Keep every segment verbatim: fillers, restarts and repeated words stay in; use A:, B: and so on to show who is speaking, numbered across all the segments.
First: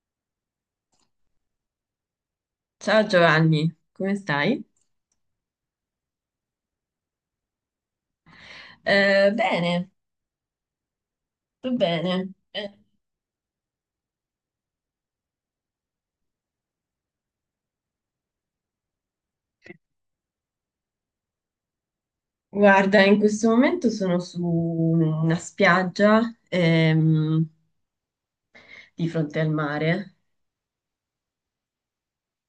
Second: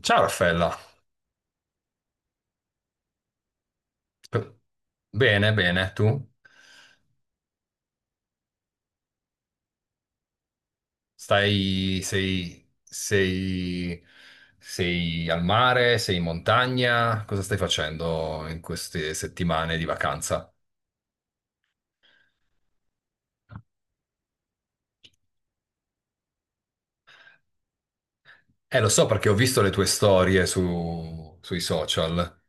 A: Ciao Raffaella,
B: Ciao Giovanni, come stai?
A: bene, bene, tu?
B: Eh, bene, tutto
A: Stai,
B: bene.
A: sei,
B: Eh,
A: sei, sei al mare, sei in montagna? Cosa stai facendo in queste settimane di vacanza?
B: Guarda, in questo momento sono su una spiaggia, ehm,
A: Eh, lo so
B: di
A: perché ho
B: fronte al
A: visto le tue
B: mare.
A: storie su, sui social.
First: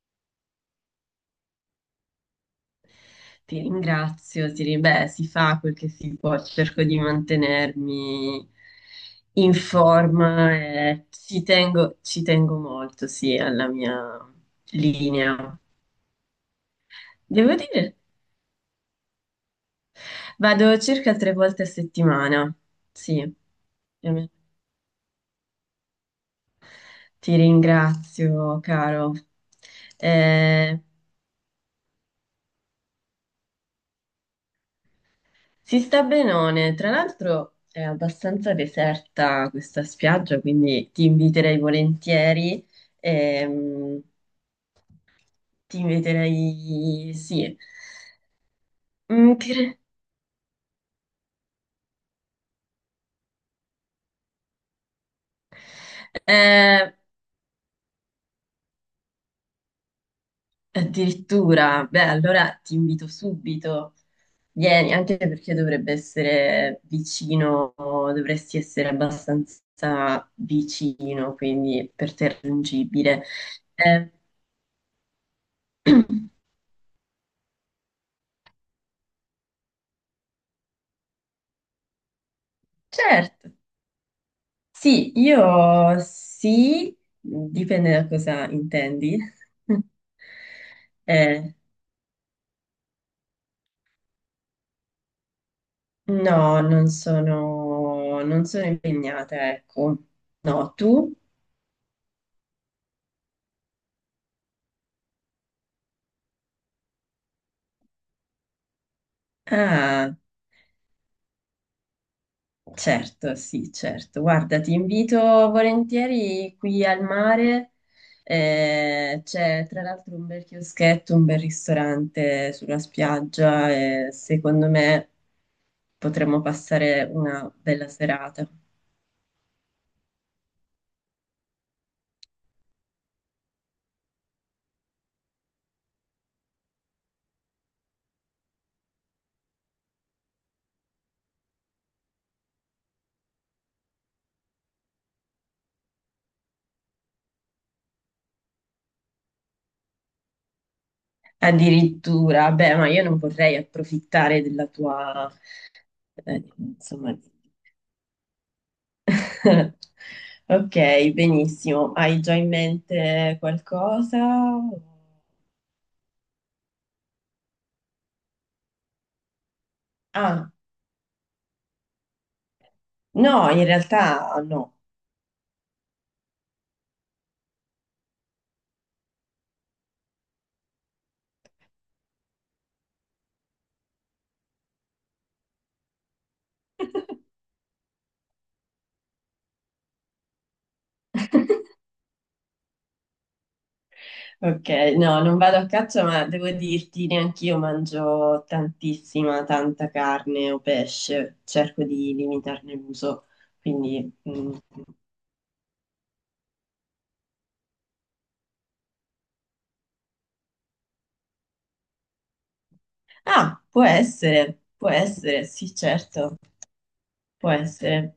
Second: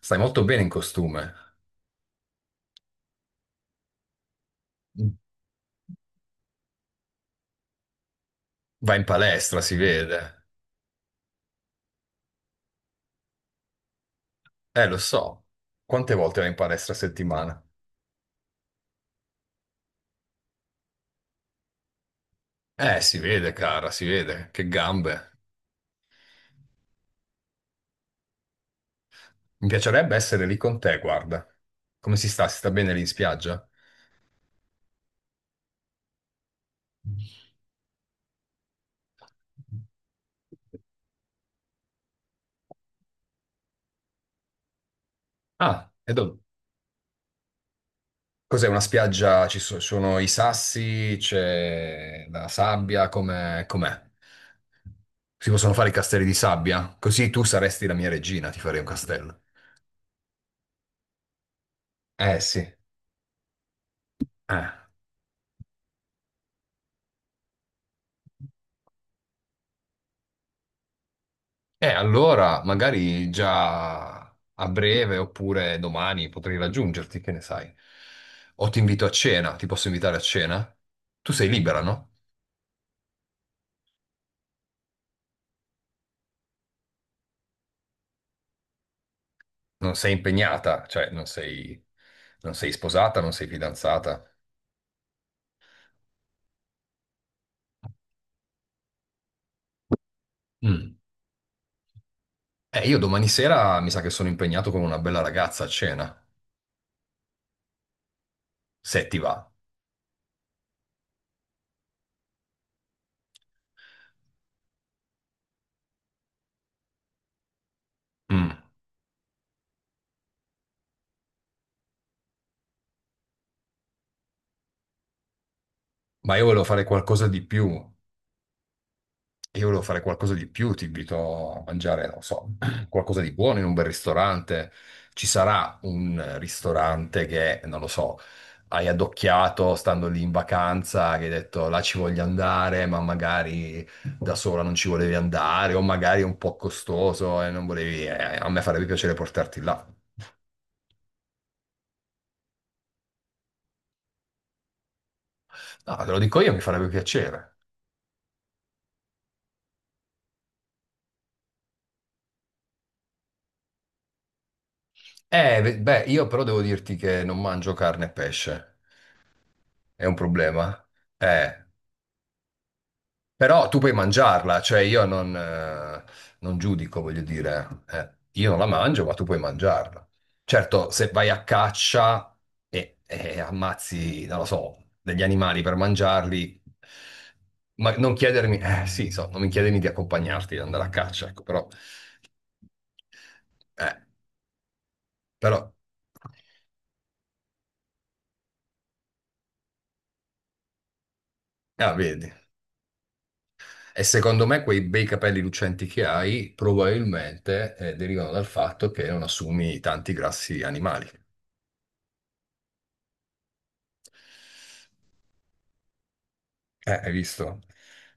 A: Stai molto bene in costume.
B: Ti ringrazio, ti ri- beh, si fa quel che si può, cerco di mantenermi
A: Vai in
B: in
A: palestra, si vede.
B: forma e ci tengo, ci tengo molto, sì, alla mia
A: Eh, lo so.
B: linea.
A: Quante volte vai in palestra a
B: Devo
A: settimana?
B: dire. Vado circa tre volte a settimana,
A: Eh, si
B: sì.
A: vede, cara, si
B: Ehm,
A: vede. Che gambe.
B: Ti ringrazio, caro.
A: Mi piacerebbe essere lì con
B: Eh,
A: te, guarda. Come si sta? Si sta bene lì in spiaggia?
B: si sta benone. Tra l'altro è abbastanza deserta questa spiaggia, quindi ti inviterei volentieri. ehm, Ti
A: Ah, e dov-
B: inviterei, sì.
A: Cos'è una
B: Mm,
A: spiaggia? Ci
B: cre-
A: so- sono i sassi, c'è la sabbia, com'è? Com'è? Si possono fare i castelli di
B: eh,
A: sabbia? Così tu saresti la mia regina, ti farei un castello.
B: Addirittura, beh,
A: Eh
B: allora
A: sì.
B: ti invito subito.
A: Eh.
B: Vieni, anche perché dovrebbe essere vicino, dovresti essere abbastanza vicino,
A: E
B: quindi per te
A: allora,
B: raggiungibile.
A: magari
B: Eh,
A: già a breve oppure domani potrei raggiungerti, che ne sai? O ti invito a cena, ti posso invitare a cena? Tu sei libera, no?
B: certo, sì, io sì, dipende da cosa intendi.
A: Non sei impegnata, cioè non
B: Eh,
A: sei, non sei sposata, non sei fidanzata.
B: no, non sono, non sono impegnata, ecco. No,
A: Mm.
B: tu?
A: Eh, io domani sera mi sa che sono impegnato con una bella ragazza a cena, se ti va.
B: Ah. Certo, sì, certo. Guarda, ti invito volentieri qui al mare.
A: Mm.
B: Eh, c'è tra l'altro un bel chioschetto, un bel ristorante sulla spiaggia e secondo me
A: Ma
B: potremmo
A: io volevo fare
B: passare
A: qualcosa di
B: una
A: più.
B: bella serata.
A: Io volevo fare qualcosa di più, ti invito a mangiare, non so, qualcosa di buono in un bel ristorante. Ci sarà un ristorante che, non lo so, hai addocchiato stando lì in vacanza, che hai detto là ci voglio andare, ma magari da sola non ci volevi andare, o magari è un po' costoso e non volevi. eh, a me farebbe piacere portarti là.
B: Addirittura, beh, ma io non vorrei approfittare della tua,
A: No, te lo dico
B: eh,
A: io, mi farebbe
B: insomma...
A: piacere.
B: Ok, benissimo. Hai già in mente qualcosa?
A: Eh, ve- beh, io però devo dirti che non mangio carne e pesce. È un
B: Ah.
A: problema? Eh.
B: No, in
A: Però tu puoi
B: realtà
A: mangiarla,
B: no.
A: cioè io non, eh, non giudico, voglio dire, eh, io non la mangio, ma tu puoi mangiarla. Certo, se vai a caccia e, e ammazzi, non lo so, degli animali per mangiarli, ma non chiedermi, eh, sì, so, non mi chiedermi di accompagnarti ad andare a caccia, ecco, però, eh,
B: Ok, no, non vado a
A: però,
B: caccia, ma devo dirti, neanch'io mangio tantissima, tanta carne o pesce, cerco
A: ah,
B: di
A: vedi.
B: limitarne l'uso,
A: E
B: quindi...
A: secondo
B: mm.
A: me quei bei capelli lucenti che hai probabilmente eh, derivano dal fatto che non assumi tanti grassi animali.
B: Ah, può essere, può essere, sì, certo,
A: Eh, hai visto?
B: può essere.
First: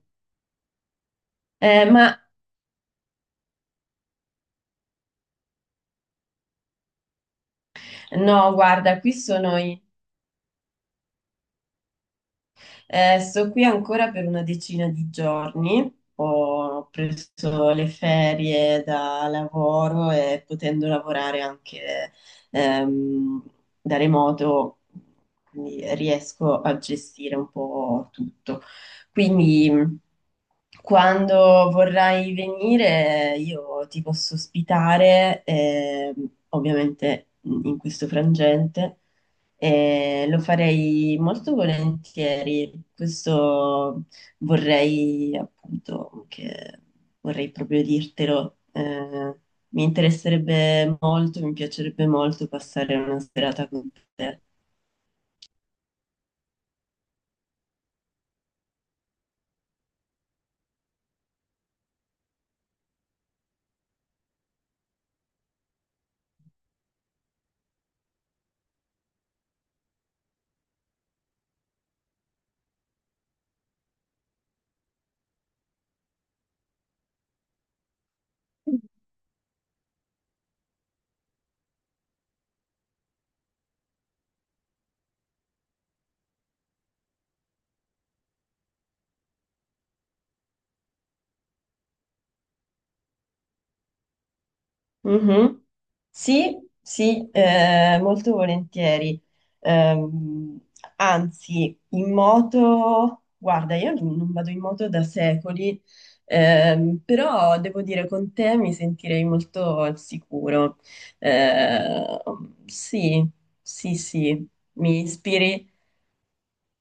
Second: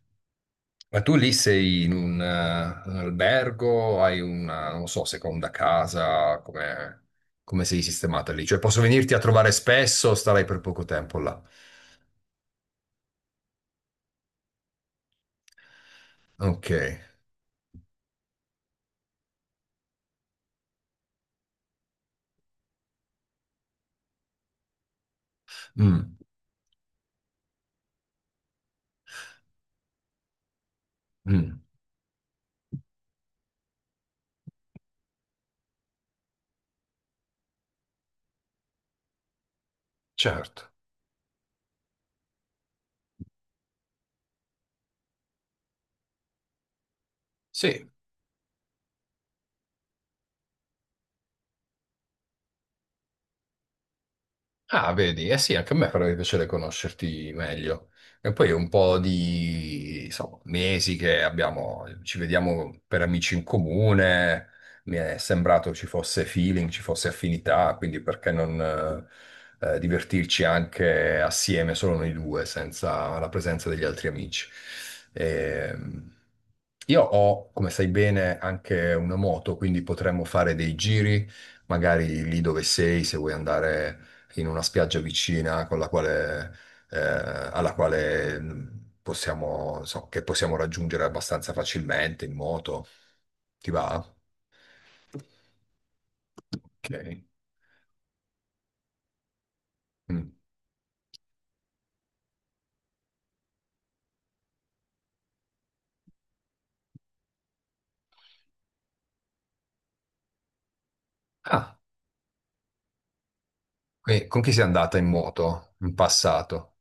A: Ma tu lì sei
B: Eh,
A: in
B: ma
A: un, eh, un albergo, hai una, non so, seconda casa, come come sei sistemata lì?
B: no,
A: Cioè posso
B: guarda, qui
A: venirti a trovare
B: sono i-
A: spesso o starai per poco tempo là?
B: eh, sto qui ancora per una decina di giorni.
A: Ok.
B: Ho preso le ferie da lavoro e potendo lavorare anche ehm, da remoto, quindi
A: Mm,
B: riesco a gestire un po' tutto. Quindi mh,
A: mm,
B: quando vorrai venire, io ti posso ospitare, ehm, ovviamente in questo frangente e lo
A: certo.
B: farei molto volentieri. Questo vorrei appunto che Vorrei proprio
A: Sì,
B: dirtelo. Eh, mi interesserebbe molto, mi piacerebbe molto passare una serata con te.
A: ah, vedi, eh sì, anche a me farebbe piacere conoscerti meglio. E poi è un po' di, insomma, mesi che abbiamo, ci vediamo per amici in comune, mi è sembrato ci fosse feeling, ci fosse affinità, quindi perché non eh, eh, divertirci anche assieme, solo noi due, senza la presenza degli altri amici. Ehm, io ho, come sai bene, anche una moto, quindi potremmo fare dei giri magari lì dove sei, se vuoi andare in una spiaggia vicina con la quale, eh, alla quale mh, possiamo, so, che possiamo raggiungere abbastanza facilmente in moto. Ti va? Ok.
B: Sì, sì, eh, molto volentieri.
A: Mm.
B: Ehm, Anzi, in moto, guarda, io non non vado in moto da secoli, ehm, però devo dire con te mi sentirei molto al sicuro.
A: Ah,
B: Eh, sì, sì,
A: e con
B: sì,
A: chi sei andata
B: mi
A: in
B: ispiri
A: moto in passato?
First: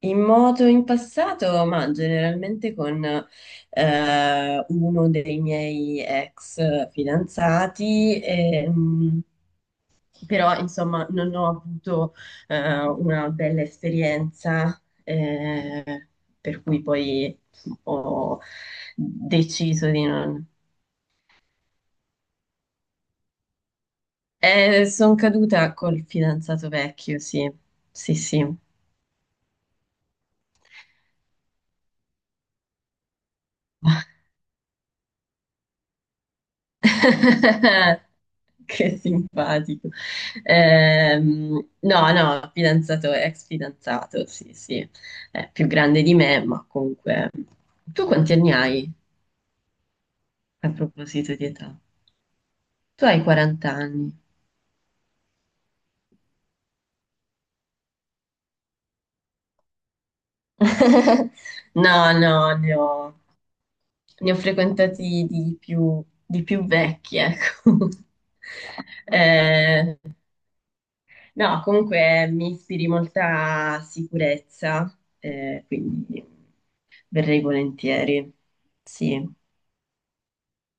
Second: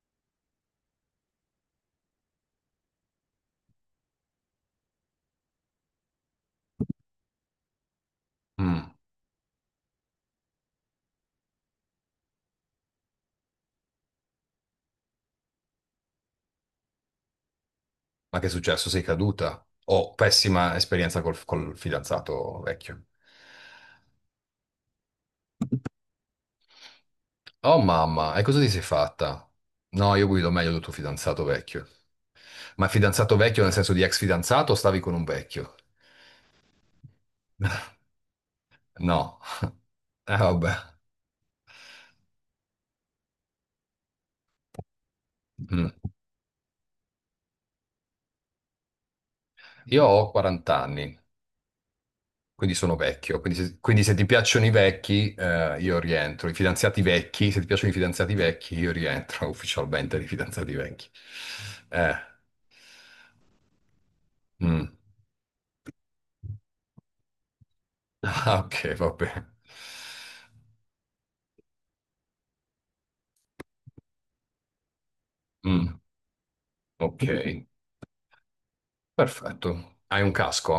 B: in moto in passato, ma generalmente con eh, uno dei miei ex fidanzati.
A: Mm.
B: Ehm, però insomma non ho avuto eh, una bella esperienza, eh, per cui poi
A: Ma
B: ho
A: che è successo? Sei caduta?
B: deciso di
A: Oh,
B: non...
A: pessima esperienza col, col fidanzato vecchio.
B: sono caduta col fidanzato vecchio, sì,
A: Oh
B: sì,
A: mamma, e
B: sì.
A: cosa ti sei fatta? No, io guido meglio del tuo fidanzato vecchio. Ma fidanzato vecchio nel senso di ex fidanzato o stavi con un vecchio?
B: Che
A: No,
B: simpatico.
A: eh, vabbè.
B: Ehm, no, no, fidanzato, ex fidanzato, sì, sì, è più
A: Mm.
B: grande di me, ma comunque... Tu quanti anni hai
A: Io ho
B: a
A: quaranta anni,
B: proposito di età?
A: quindi sono
B: Tu hai
A: vecchio. Quindi
B: quaranta
A: se, quindi
B: anni.
A: se ti piacciono i vecchi, eh, io rientro. I fidanzati vecchi, se ti piacciono i fidanzati vecchi, io rientro ufficialmente nei fidanzati vecchi.
B: No,
A: Eh,
B: no, ne ho, ne ho
A: mm.
B: frequentati di più, di più vecchi, ecco.
A: Ah, ok, va bene.
B: Eh, no, comunque mi ispiri molta sicurezza, eh,
A: Mm,
B: quindi
A: ok,
B: verrei volentieri, sì.
A: perfetto. Hai un casco?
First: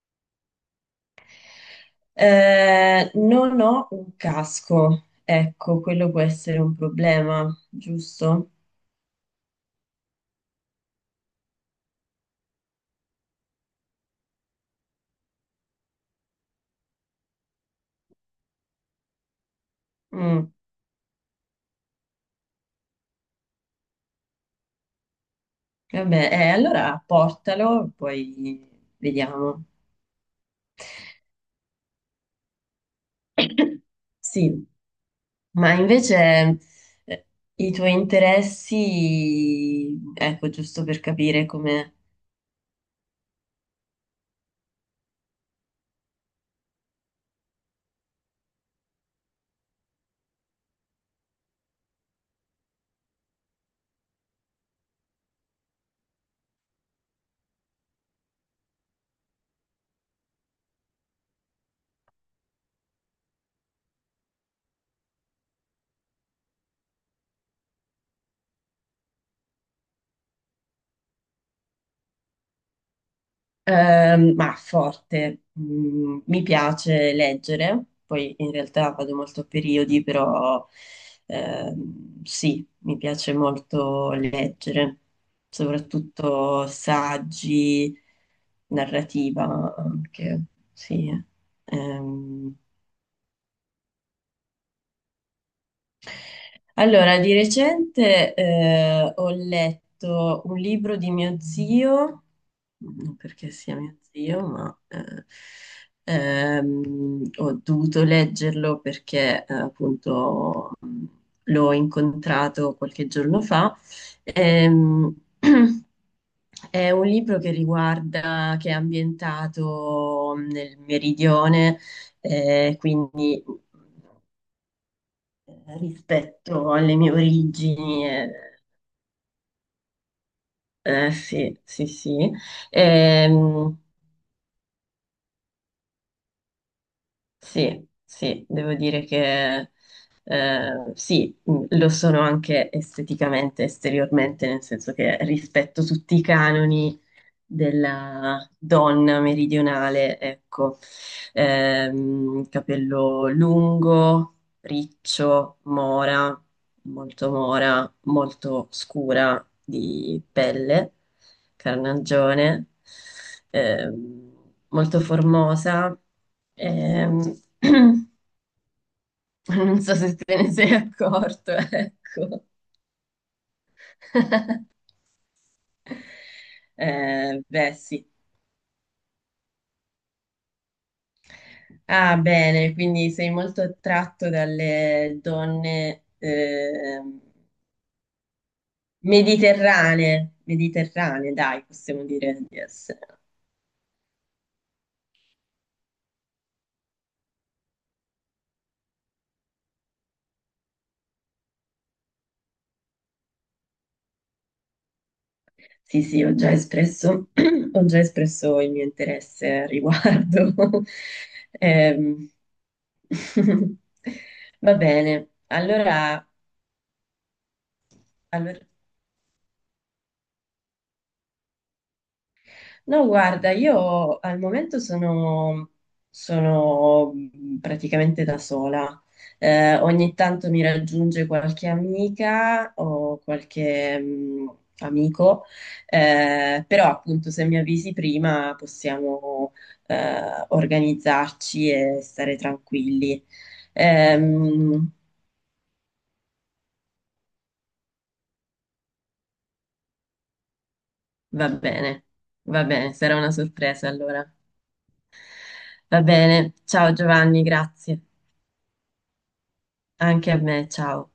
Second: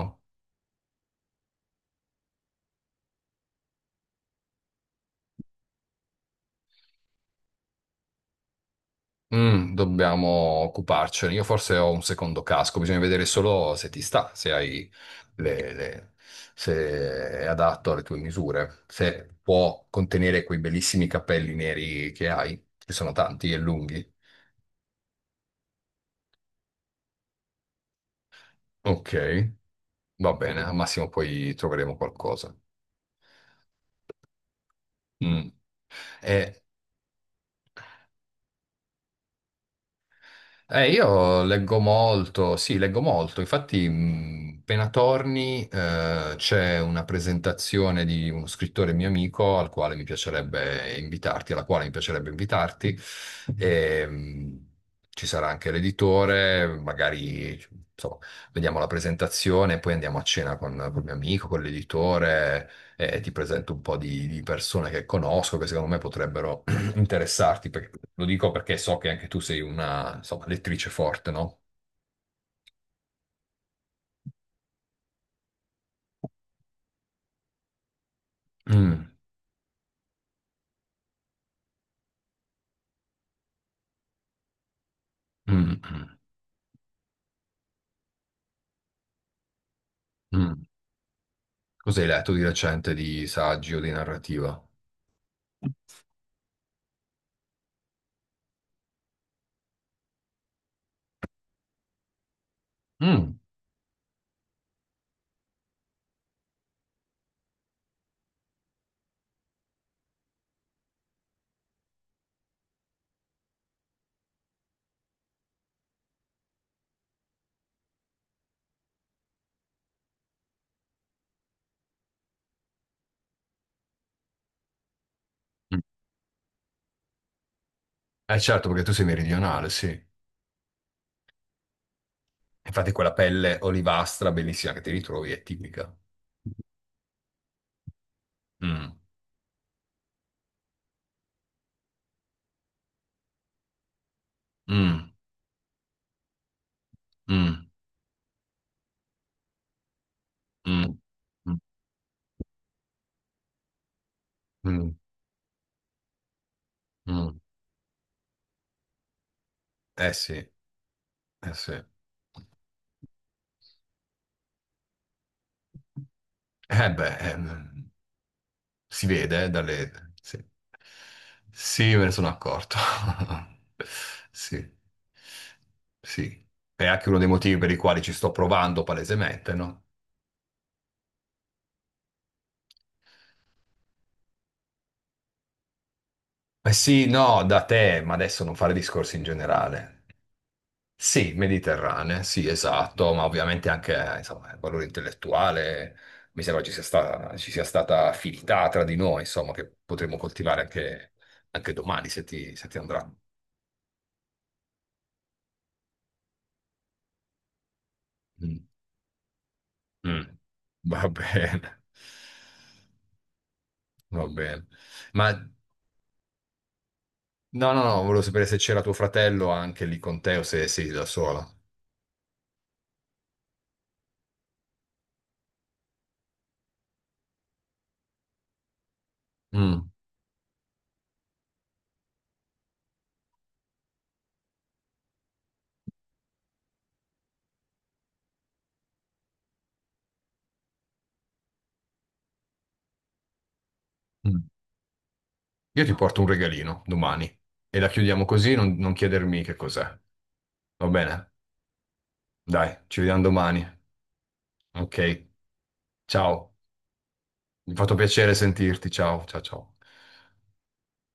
B: Eh, non ho un casco, ecco, quello può essere un problema, giusto?
A: Mm, dobbiamo occuparcene. Io forse ho un secondo casco, bisogna vedere solo se ti sta, se hai le, le- se è adatto alle tue misure, se può contenere
B: Mm,
A: quei bellissimi capelli neri che hai, che sono tanti e lunghi.
B: Vabbè, eh, allora portalo, poi
A: Ok,
B: vediamo.
A: va bene, al massimo poi troveremo qualcosa.
B: Sì,
A: Mm.
B: ma invece
A: E
B: eh, i tuoi interessi, ecco, giusto
A: Eh,
B: per
A: io
B: capire
A: leggo
B: come,
A: molto, sì, leggo molto. Infatti, mh, appena torni, eh, c'è una presentazione di uno scrittore mio amico al quale mi piacerebbe invitarti, alla quale mi piacerebbe invitarti. E, mh, ci sarà anche l'editore, magari, insomma, vediamo la presentazione, poi andiamo a cena con, con mio amico, con l'editore, e ti presento un po' di, di persone che conosco, che secondo me potrebbero interessarti, perché- lo dico perché so che anche tu sei una, insomma, lettrice forte, no?
B: ehm, ma forte, mm, mi piace leggere, poi in realtà
A: Mm,
B: vado molto a periodi, però ehm, sì, mi piace molto leggere,
A: mm, mm,
B: soprattutto saggi, narrativa anche,
A: mm.
B: sì.
A: Cosa hai letto di
B: Ehm,
A: recente di saggi o di narrativa?
B: Allora, di recente eh, ho letto un libro di mio zio, non
A: Mm,
B: perché sia mio zio, ma eh, ehm, ho dovuto leggerlo perché eh, appunto mh, l'ho incontrato qualche giorno fa. Ehm, è un libro che riguarda, che è ambientato nel meridione, eh, quindi eh,
A: mm.
B: rispetto alle mie origini. Eh,
A: Eh certo, perché tu sei meridionale, sì.
B: eh, sì, sì, sì.
A: Infatti quella pelle
B: Ehm,
A: olivastra bellissima che ti ritrovi è tipica.
B: sì, sì, devo
A: Mm,
B: dire che eh, sì, mh, lo sono anche esteticamente, esteriormente, nel senso
A: mm,
B: che rispetto tutti i canoni
A: mm,
B: della donna meridionale, ecco.
A: mm, mm,
B: Ehm, capello lungo,
A: mm,
B: riccio, mora, molto
A: mm.
B: mora, molto scura
A: Eh
B: di
A: sì, eh
B: pelle,
A: sì. Eh
B: carnagione, ehm, molto formosa,
A: beh,
B: ehm,
A: ehm, si vede eh,
B: non so
A: dalle.
B: se te
A: Sì.
B: ne sei accorto,
A: Sì, me ne sono
B: ecco.
A: accorto. Sì, sì. È anche uno dei
B: Eh,
A: motivi per
B: beh,
A: i quali
B: sì.
A: ci sto provando palesemente, no?
B: Ah, bene, quindi sei molto attratto dalle donne
A: Eh
B: eh,
A: sì, no, da te, ma adesso non fare discorsi in generale.
B: mediterranee,
A: Sì,
B: mediterranee, dai, possiamo
A: mediterranee,
B: dire
A: sì,
B: di
A: esatto,
B: essere.
A: ma ovviamente anche, eh, insomma, il valore intellettuale, mi sembra ci sia stata, ci sia stata affinità tra di noi, insomma, che potremo coltivare anche, anche domani, se ti, se ti andrà.
B: Sì, sì, ho già espresso, ho già
A: Mm.
B: espresso il mio interesse al
A: Mm,
B: riguardo.
A: va bene,
B: Ehm,
A: va bene.
B: Va
A: Ma
B: bene,
A: no,
B: allora,
A: no, no, volevo sapere se
B: allora
A: c'era tuo fratello anche lì con te o se sei da sola.
B: no, guarda, io al momento sono, sono mhmm, praticamente da sola. Eh,
A: Mm,
B: ogni tanto mi raggiunge qualche amica o qualche mh, amico, eh, però appunto se mi avvisi prima possiamo eh, organizzarci e stare tranquilli.
A: mm.
B: Ehm,
A: Io ti porto un regalino domani e la chiudiamo così, non, non chiedermi che cos'è. Va bene?
B: Va bene, va
A: Dai,
B: bene,
A: ci
B: sarà
A: vediamo
B: una
A: domani.
B: sorpresa allora.
A: Ok,
B: Va
A: ciao.
B: bene, ciao Giovanni,
A: Mi ha fatto
B: grazie.
A: piacere sentirti. Ciao, ciao, ciao.
B: Anche a me, ciao.